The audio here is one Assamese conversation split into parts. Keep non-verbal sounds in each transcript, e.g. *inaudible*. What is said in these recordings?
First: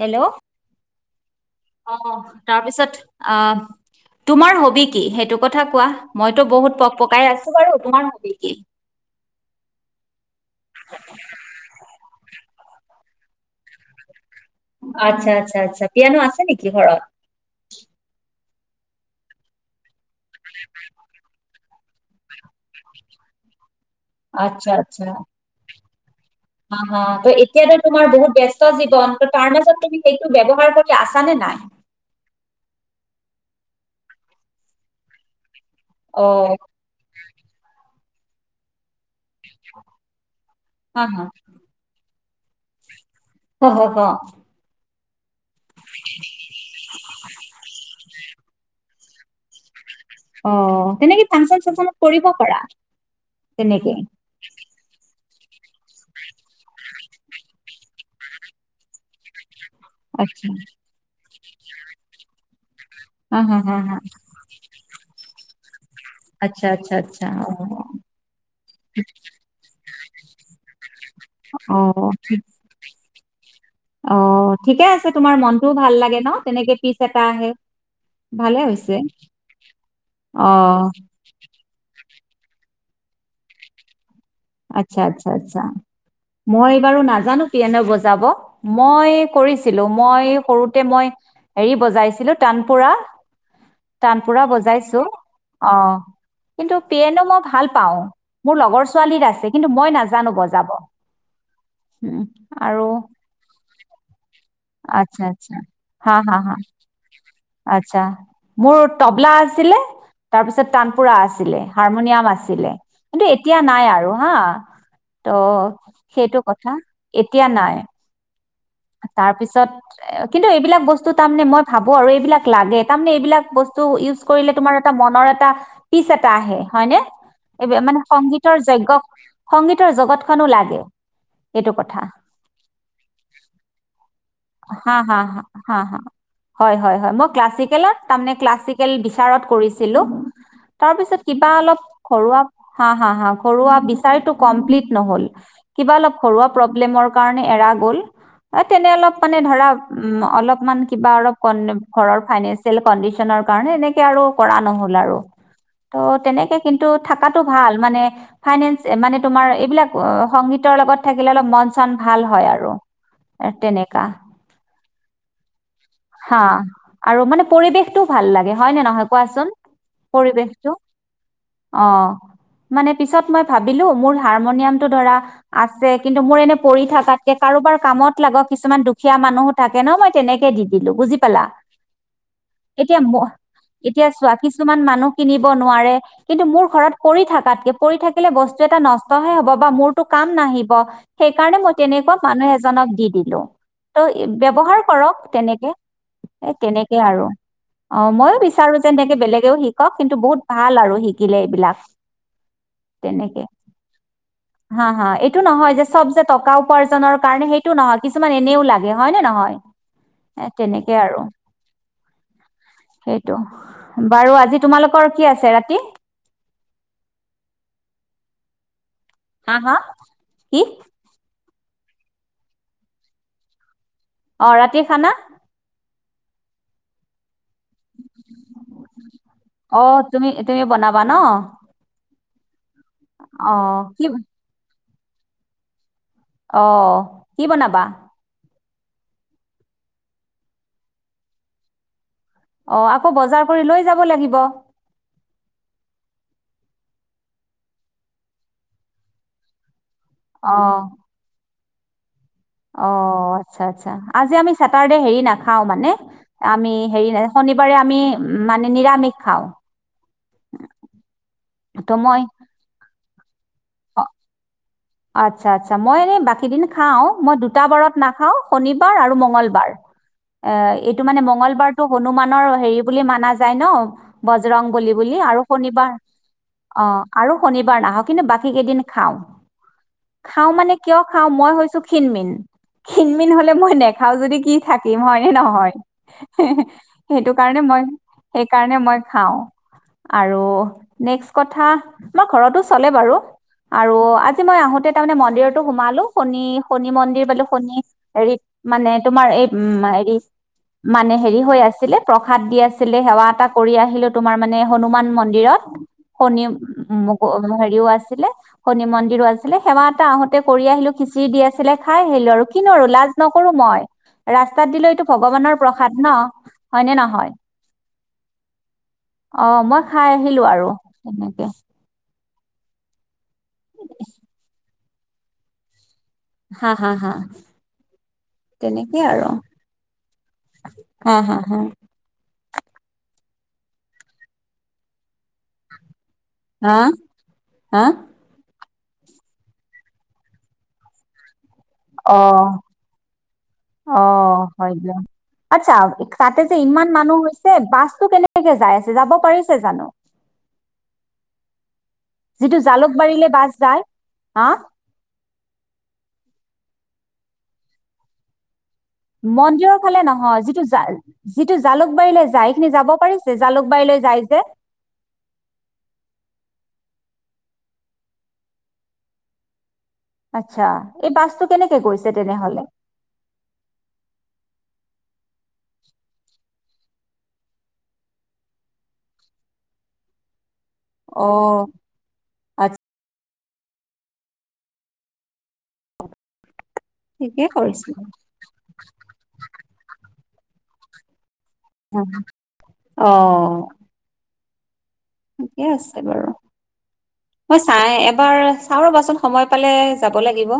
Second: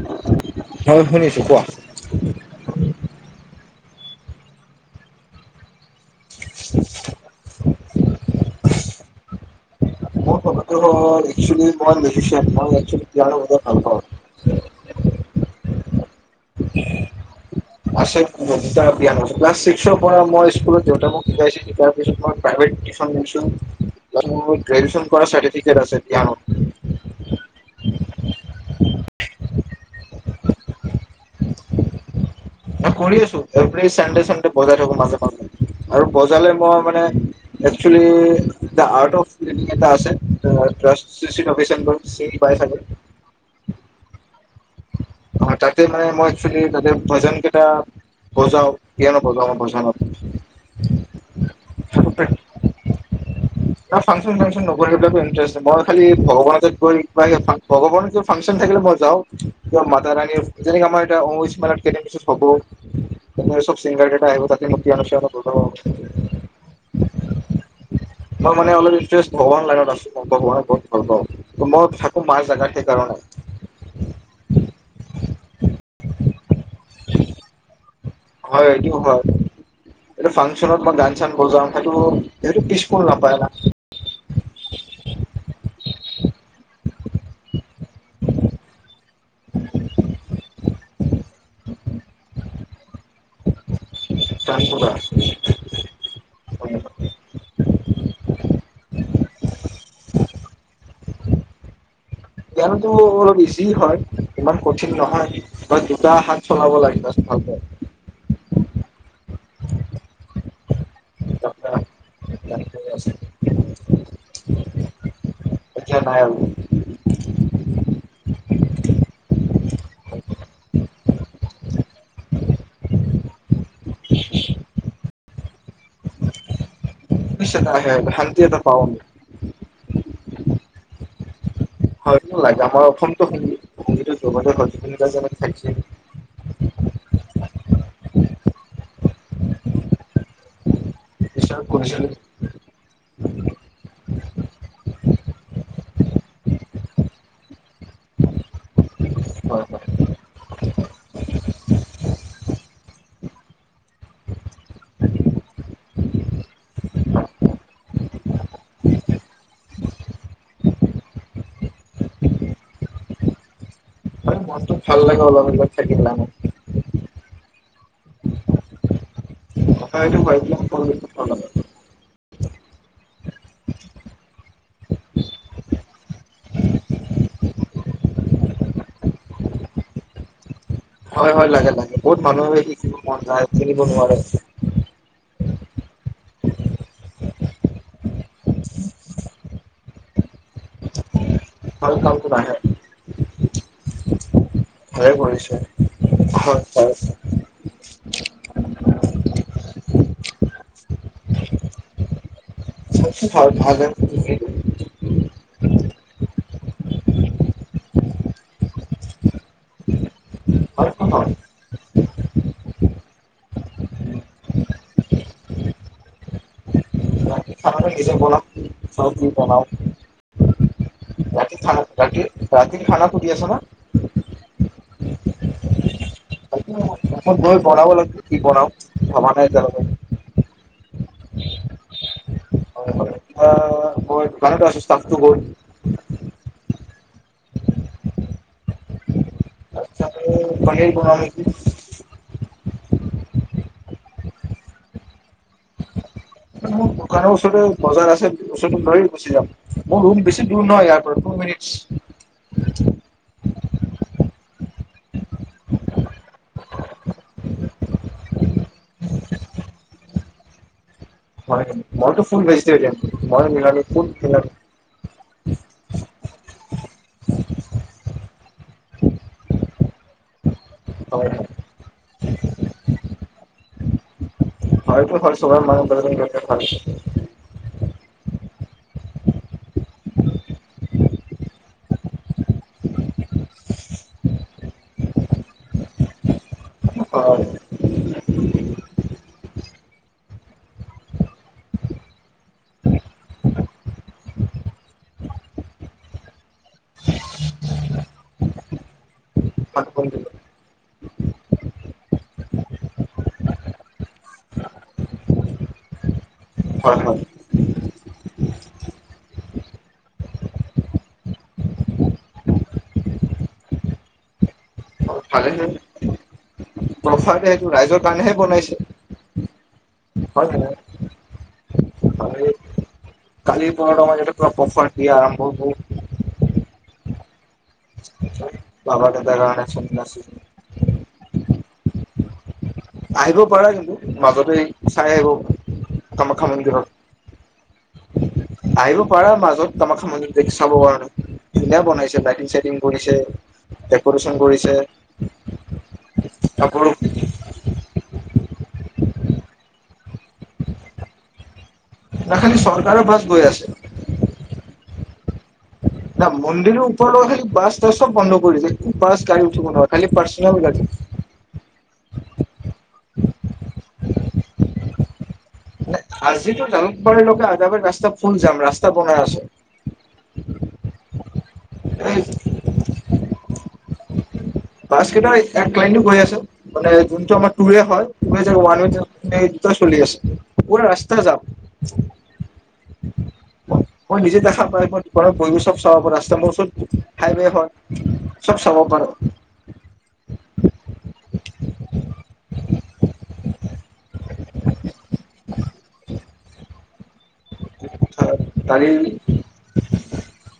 হেল্ল', হয় শুনিছো কোৱা। অহ ', তাৰপিছত আহ', তোমাৰ হবি কি সেইটো কথা কোৱা? মইতো বহুত পক - পকাই আছো বাৰু তোমাৰ হবি কি? মোৰ ভব একেল মই মেজিচিয়ান। মই একচলি পিয়ান বজাই ভাল পাওঁ। আচ্ছা- আচ্ছা - আচ্ছা পিয়ানো আছে নেকি ঘৰত? ক্লাছ ছিক্সৰ। ম মই স্কুলত দেউতা মোক শিকাইছিল। তাৰপিছত মই প্ৰাইভেট টিউচন দিছোঁ। গ্ৰেজুএচন কৰাৰ চাৰ্তিফিকেট আছে। পিয়ানো অহ', - অহ ', এতিয়াত তোমাৰ বহুত ব্যস্তি তাৰ মাজত তুমি সেইটো ব্যৱহাৰ কৰি আছা নে নাই? অঁ কৰি আছো এভেৰী চানডে চানডে বজাই থাকো মাজে মাজে। আৰু অ বজালে মই মানে এ। Actually the art of. এটা আছে হা হা চিচিভাবেচনটো। সেই পাই চাগৰ। হ হ হ অ তাতে মানে মই একচুৱেলি তাতে ভজন কেইটা। ভচা কিয় ন পচ ভচা ন। অ তেনেকে ফাংচন চাংচন ভজনত কৰিব পাৰা তেনেকে। ন ফাংচন চাংচন নগ'লে সেইবিলাকো ইণ্টাৰেষ্ট মই খালি ভগৱানকে কৈ আছো ভগৱানৰ ফাংচন থাকিলে মই যাওঁ। মাতা ৰাণীৰ আচ্ছা যেনেকে আমাৰ এতিয়া আম্বুবাচি মেলাত কেইদিনমান পিছত হব হা হা তেনে চব হা হা চিংগাৰ কেইটা আহিব তাতে বিহু চিহু হব ন। আচ্ছা আচ্ছা আচ্ছা অ মই মানে অলপ ইষ্ট ভগৱান লাইত আছো। ভগৱানে বহুত ভাল পাওঁ অ অ মই থাকো মাৰ ঠিক- জোগা সেই কাৰণে। অ ঠিকে আছে তোমাৰ মনটোও ভাল লাগে ন তেনেকে ফিছ এটা আহে। ভালে হয় হৈছে এইটো হয় এইটো অ ফাংচনত মই গান চান বজাম সেইটো। এই পছপুল নাপায় না। আচ্ছা আচ্ছা আচ্ছা মই এই বাৰু নাজানো পিয়নৰ বজাব। মই কৰিছিলোঁ মই সৰু। মই হেৰি বজাইছিলো তানপুৰা। টানপুৰা গান বজা বজাইছো অ কিন্তু পিয়েনো মই ভাল পাওঁ মোৰ লগৰ ছোৱালীৰ আছে। নাজানো। বজাব। উম, আৰু জানোতো অলপ বেছি হয়। ইমান কঠিন আচ্ছা নহয় আচ্ছা বা দুটা হা হা হাত হা চলাব লাগে বাচ আচ্ছা মোৰ তবলা। ছিলে তাৰ পিছত তানপুৰা আছিলে ভালকে হাৰমনিয়াম। আছিলে কিন্তু এতিয়া নাই আৰু। অহ ত' এতিয়া নাই আৰু সেইটো কথা। এতিয়া নাই। তাৰপিছত কিন্তু এইবিলাক বস্তু তাৰানে মই। খাব আৰু এইবিলাক লাগে তাৰমানে এইবিলাক বস্তু ইউজ কৰিলে তোমাৰ এটা মনৰ এটা। পিছ এটা আহে। হয়নে বুজিছে এইব নাই মানে শান্তি এটা সংগীতৰ পাওঁ আমি যজ্ঞ সংগীতৰ জগতখনো লাগে। এইটো কথা হয় লাগে আমাৰ অসমটো হ। অ *unintelligible* হা হা-হা, হয়- হয়, মই ক্লাছিকেলত তাৰমানে ক্লাছিকেল কাৰত কৰিছিলো, তাৰপিছত কিবা ঈশ্বৰ অলপ কৰিছিল ঘৰুৱা, হা হা-হা ঘৰুৱা বিচাৰটো কমপ্লিট নহ'ল, কিবা অলপ ঘৰুৱা প্ৰব্লেমৰ কাৰণে এৰা গ'ল। এ তেনে অলপ মানে হয় ধৰা হয় অলপমান কিবা অলপ ঘৰৰ ফাইনেনচিএল কণ্ডিচনৰ কাৰনে এনেকে আৰু কৰা নহ'ল আৰু ত' তেনেকে। কিন্তু থাকাটো ভাল মানে ফাইনেন্স মানে তোমাৰ এইবিলাক সংগীতৰ লগত থাকিলে অলপ মন চন ভাল হয় আৰু তেনেকে কা হয় মনটো ভাল লাগে অলপ অলপ থাকিল লাগে হা আৰু মানে পৰিৱেশটোও ভাল লাগে হয় ন নহয় কোৱাচোন, হয় এইটো হয় এইবিলাক পৰিৱেশটো ভাল লাগে অঁ, মানে পিছত মই ভাবিলো মোৰ হাৰমনিয়াম টো ধৰা আছে কিন্তু মোৰ এনে পৰি থাকাতকে কাৰোবাৰ কামত লাগক কিছুমান দুখীয়া মানুহো থাকে ন মই তেনেকে দিম হয় হয় লাগে-লাগে বহুত মানুহ শিকিব এতিয়া মন ম যায়, কিনিব নোৱাৰে। ব নোৱাৰে, কিন্তু মোৰ ঘৰত পৰি থকাতকে পৰি থাকিলে বস্তু এটা নষ্টহে হ'ব বা মোৰটো কাম নাহিব। সেইকাৰণে মই ভাল তেনেকুৱা কামটো মানুহ নাহে এজনক দি দিলো। ত' ব্যৱহাৰ ভালে কৰক কৰিছে তেনেকে, এ হয় হয় তেনেকে আৰু অ মইয়ো বিচাৰো যে এনেকে বেলেগেও শিকক কিন্তু বহুত ভাল আৰু। শিকিলে এইবিলাক চবটো তেনেকে, ভাল ভালে হয় হা- হা এইটো নহয় যে চব যে টকাও উপাৰ্জনৰ কাৰণে সেইটো নহয় কিছুমান এনেও লাগে হয় নে নহয়। এ তেনেকে আৰু। নহয় সেইটো, বাৰু আজি তোমালোকৰ কি আছে ৰাতি? *unintelligible* চবজি বনাওঁ। হা হা খান কি ৰাতিৰ- ৰাতিৰ খানা সুধি আছে ন। অঁ ৰাতিৰ খানা *unintelligible* বনাব কি বনাও, ভবা নাই এতিয়ালৈকে। অ তুমি *unintelligible* ন হয় হয়, অ, মই *unintelligible* *unintelligible* গ'ল। অঁ, কি বনাবা। আচ্চা পনীৰ বনাম নেকি। অঁ আকৌ বজাৰ কৰি লৈ যাব লাগিব। মোৰ দোকানৰ ওচৰতে বজাৰ আছে, ওচৰটো দৌৰি গুচি যাম। মোৰ ৰুম বেছি দূৰ অ নহয় ইয়াৰ পৰা, টো মিনিট *inaudible* চেটাৰডে হেৰি নাখাও মানে আমি হেৰি ন শনিবাৰে আমি মানে নিৰামিষ খাওঁ। হয় ত' মই মইতো ফুল ভেজিটেৰিয়ান। মই নিৰামিষ অ- কোন খিল আচ্ছা, আচ্ছা, মই এনেই বাকীদিন খাও মই দুটাবাৰত নাখাও শনিবাৰ আৰু মঙ্গলবাৰ। অ এইটো মানে হয় মঙ্লবাৰ টো হনুমানৰ হেৰি বুলি মানা যায় ন ৰংবলি হয়তো বুলি হয় আৰু চবে মানুহ শনিবাৰ হয় অ আৰু শনিবাৰ নাহক কিন্তু বাক কিদিন খাও খাওঁ মানে কিয় খাওঁ মই হৈছো ক্ষীণ মিন ক্ষীণ মিন হলে মই নেখাও যদি কি থাকিম হয়নে নহয় সেইটো কাৰণে মই সেইকাৰণে মই খাওঁ আৰু নেক্সট কথা আমাৰ ঘৰতো চলে বাৰু আৰু মই আহোতে তাৰমানে মন্দিৰতো সোমালো শনি শনি মন্দিৰ বালো শনি হেৰি মানে তোমাৰ এই উ হেৰি মানে হেৰি হৈ আছিলে প্ৰসাদ দি আছিলে সেৱা এটা কৰি আহিলো তোমাৰ মানে হনুমান মন্দিৰত শনি হয় হয় হেৰিও আছিলে শনি মন্দ আছিলে সেৱা এটা আহোতে কৰি আহিলো খিচিৰি দি আছিলে খাই আহিলো আৰু কিনো আৰু লাজ নকৰো মই ৰাস্তাত দিলো এইটো ভালে ভগৱানৰ প্ৰসাদ ন হয়নে নহয় প্ৰফাৰতে সেইটো ৰাইজৰ কাৰণেহে বনাইছে আহ মই খাই আহিলো নে আৰু তেনেকে হয়। কালি পন্ মাৰ প্ৰফাৰ *unintelligible* আৰম্ভ হব হা হা হা তেনেকে আৰু বাবাটোটা গান চনছিল হা হা হা আহিব পাৰা কিন্তু মাজতে চাই আহিব তম ক এক হা আৰু হা আহিব পাৰা মাজত তোমাক সাম চাব কাৰণে ধুনীয়া বনাইছে লাইটিং অঁ চাইটিং কৰিছে ডেক'ৰেচন অঁ কৰিছে হয় দিয়া আচ্ছা তাতে যে আকৌ ইমান মানুহ হৈছে বাছতটো কেনেক কেনেকে যাই আছে যাব পাৰিছে জানো! না খালি যিটো চৰকাৰৰ জালুকবাৰীলৈ গৈ বাছ আছে যায় হা মন্দিৰ উপৰ লগ সেই বাছ দ চব বন্ধ কৰি যায়। মন্দিৰৰ ফালে নহয়, যিটো জ যিটো জালুকবাৰীলৈ যাই খিনি যাব পাৰিছে জালুকবাৰীলৈ যাই যে আজিতো জালুকবাৰীলৈকে আদাবাৰ ৰাস্তা ফুল যাম ৰাস্তা বনাই আছে। আচ্ছা এই বাছটো কেনেকে গৈছে এই তেনেহলে বছ কেইটা এক লাইন হৈ আছে মান যোনটোৰ হয়ান চলি আছে পুৰা ৰাস্তা অ যাম। আচ্ছা মই নিজে দেখা পাই মই ঘৰত বহো চব চাব ৰাস্তা মোৰচোন ঠিকেই কৰিছিলো। চব চাব কৰোঁ। উম, অ'। ঠিকে আছে বাৰু মই চাই এবাৰ চাওঁ গাড়ী ৰ'বাচোন সময় পালে যাব লাগিব।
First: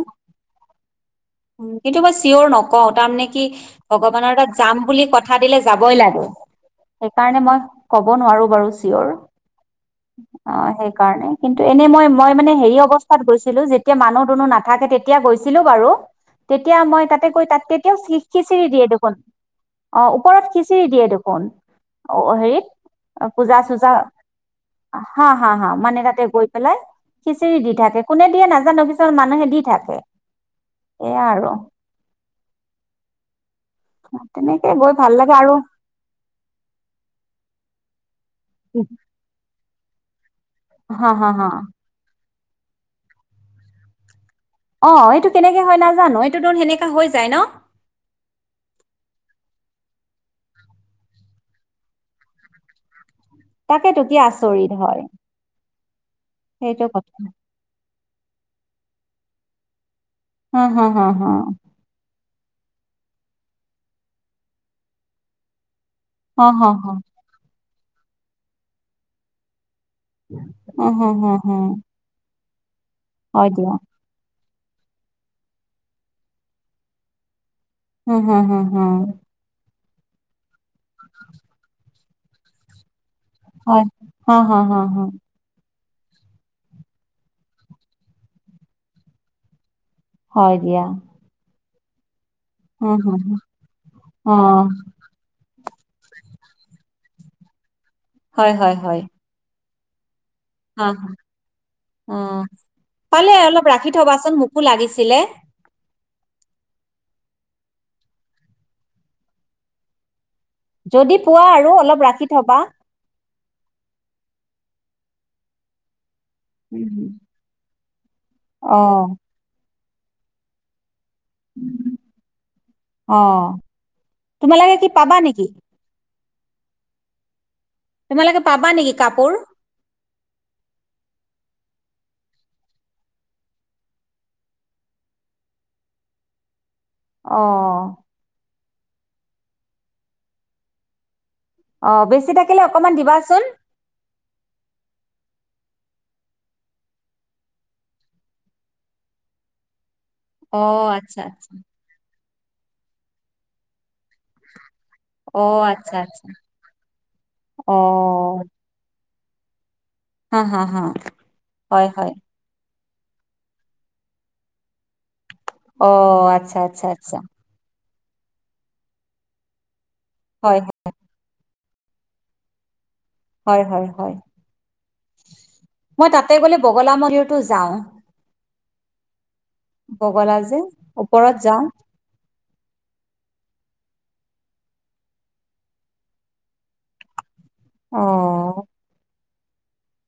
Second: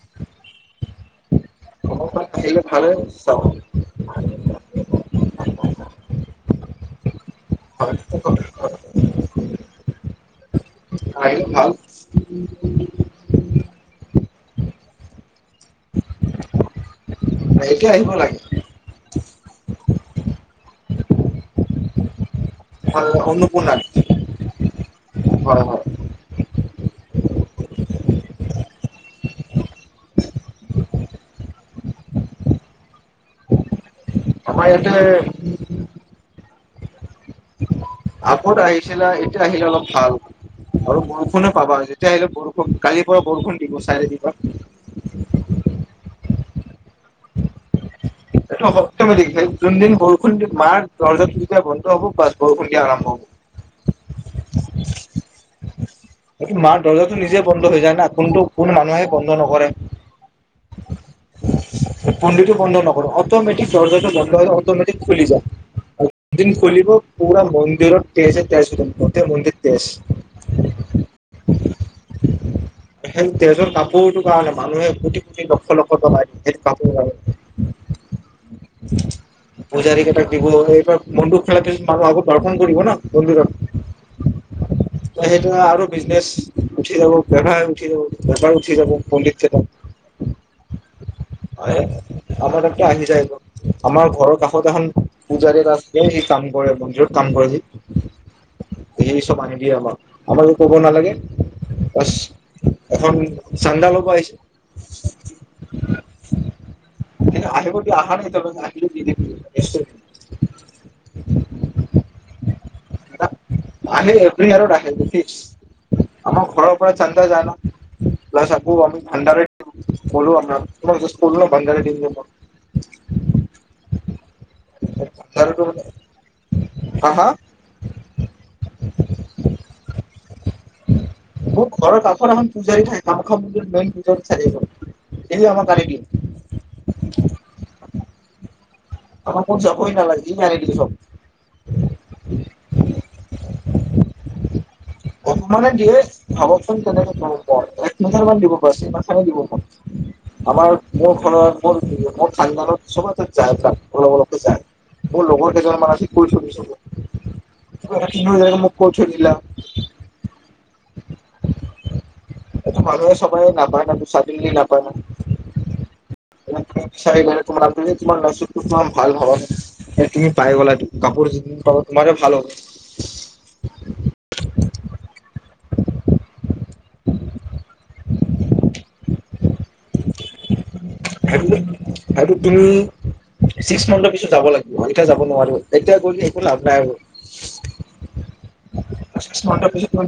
কিন্তু মই ভ্ৰমণখন চিয়ৰ আহিলে নকও ভালে তাৰমানে চাব কি ভগৱানৰ তাত যাম বুলি কথা দিলে যাবই লাগে। কাৰণে মই ক'ব নোৱাৰো আহিলে বাৰু চিয়ৰ। অ', সেই কাৰণে কিন্তু ভাল এনে মই মই মানে হেৰি অৱস্থাত গৈছিলো যে। তেতিয়া মানুহ দুুনুহ নাথাকে তেতিয়া গৈছিলো বাৰু তেতিয়া মই ত তে গৈ তাত এতিয়া তেতিয়াও আহিব চিপ লাগে খিচিৰি দিয়ে দেখোন অ' ওপৰত খিচিৰি দিয়ে দেখোন অ' হেৰিত পূজা অন্নপূৰ্ণাত চজা হা হা হয় হা হয় মানে তাতে পেলাই খিচিৰি দি থাকে কোনে দিয়ে নাজানো কছোমান মানুহে দি থাকে এয়া আৰু আমাৰ তেনেকে ইয়াতে গৈ ভাল লাগে আৰু। *unintelligible* আগত আহিছিলা এতিয়া আহিল অলপ হ আৰু হা হা হা বৰষুণে পাবা আৰু যেতিয়া আহিলে বৰষু খব কালিৰ পৰা বৰষুণ দিব চাই থাকিবা। অ' এইটো কেনেকে হয় নাজানো এইটো দৰ সেনেকে হৈ যায় ন? এইটো সপ্তমে দেিছে যোনদিন বৰষুণ দি মাৰ দৰ্জা বন্ধ হ'ব বা বৰষুণ দিয়া আৰম্ভ হব তাকেত কি আচৰিত হয়। এইটো মাৰ সেইটো কথা দৰ্জাটো নিজে বন্ধ হৈ যায় না? কোনটো কোন মানুহে বন্ধ নকৰে। হা হা হা হা। পুলিটো বন্ধ নকৰো অটমেটিক দৰ্জাটো বন্ধ হলে অটমেটিক খুলি যায়। আৰু অ দিন হ হ খলিব পুৰা বন্ধ শৰীৰত তেজ তেজ গোতেই মুন্দিত তেজ। আহ হ হ হ। *inaudible* এখন তেজৰ কাপোৰতো কাৰ নো। মানুহে কোটি কোটি লক্ষ লক্ষ টকা সেই কাপটো কাৰনে। উম হম হম হম পূজাৰী কেটাক এইবোৰ বনদুক খেলাকে আৰু আগত দৰশন কৰিব নহ হয়। হা, হা, হা, হা, *unintelligible* সেইটো আৰু বিজনেছ উঠি যাব, ব্যৱসায় উঠি যাব, বেপাৰ উঠি যাব পণ্ডিতকেইটাৰ হয় দিয়া। হয় আমাৰ তাকে উম, আহি হু, যায় হু, নহ আমাৰ ঘৰৰ অ', কাষত এখন পূজাৰী আছে সি কাম কৰে মন্দিৰত কাম কৰেহি হয় হয় হয় দিয়ে আমাক, আমাৰো অহ অহ এখন পালে অলপ চান্দা ৰাখি ল'ব থবাচোন মোকো লাগিছিলে এনে আহিব দিয়ে, আহা নাই এতিয়া লৈকে আহিলে দি দিম নিশ্চয় যদি পোৱা আৰু অলপ ৰাখি থবা। আহে এভৰি ইয়াৰড আহ ফিক্স আমাৰ ঘৰৰ পৰা উম। চান্দা যায় নহ প্লাছ আকৌ আমি অ', ভান্ডাৰেট্ দিও বলো আমাৰা অ', তোমালোকে কি পাবা নেকি? *unintelligible* *unintelligible* হা হা তোমালোকে পাবা নেকি কাপোৰ? মোৰ ঘৰৰ কাষৰ এখন পূজাৰী থাকে, কামাখ্যা মন্দিৰৰ মেইন পূজাৰী থাকে, এই আমাক আনি দিয়ে অহ আমাৰ ক'ত যাবই নালাগে, সি আনি দিয়ে চব অহ বেছি থাকিলে অকমান দিবাচোন অকমানে দিয়ে ভাবক চোন কেনেকে দিও মই এক মিটাৰ মান দিব *unintelligible* দিব *unintelligible* আমাৰ অ', মোৰ আচ্ছা, আচ্ছা, ঘৰত মোৰ মোৰ *unintelligible* সবতে যায় চাম অলপ অলপ যাই মোৰ লগৰ অ', কেইজন মান আচ্ছা, আজি আচ্ছা, অ', *unintelligible* *unintelligible* খেলিলা হা হা হা হয় হয় এইটো মানুহে সবেই নাপায় নহয়, চাদেনলি নাপায় নহয় অহ আচ্ছা আচ্ছা আচ্ছা। মানে কিমান তোমাৰ ভাল হওক এহ তুমি পাই হয়। গ'লা, *unintelligible* কাপোৰ জিকিম তোমাৰে ভাল হওক হয় হয় হয় মই তাতে গলে বগলা মন্দতো যাওঁ বগলা যে ওপৰত যা সেইটো সেইটো তুমি ছিক্স মান্থৰ পিছত যাব লাগিব এতিয়া যাব নোৱাৰো এতিয়া গলে একো লাভ নাই আৰু অ চিক ম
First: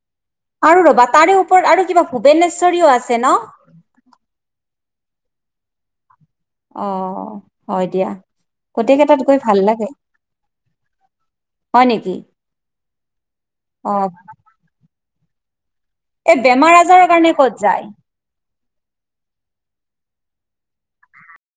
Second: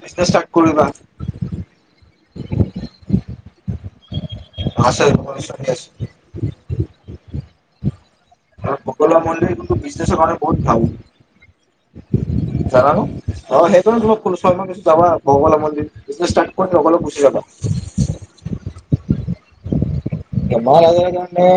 আৰু ৰ'বা তাৰে ওপৰত আৰু কিবা ভূৱনেশ্বৰীও আছে ন আছে ত চ আছে অ হয় দিয়া গোটেই ভকলৱা কেইটাত গৈ মন্দিৰ ভাল কিন্তু লাগে বিজনেছৰ কাৰণে বহুত হয় নেকি ভাল জানানো আৰু অ সেইকাৰণে তোমাৰ ছয়াহ কিছু যাবা বৌবল মে এই বেমাৰ আজাৰৰ কাৰণে ক'ত যায় এবাৰ লাগে মানে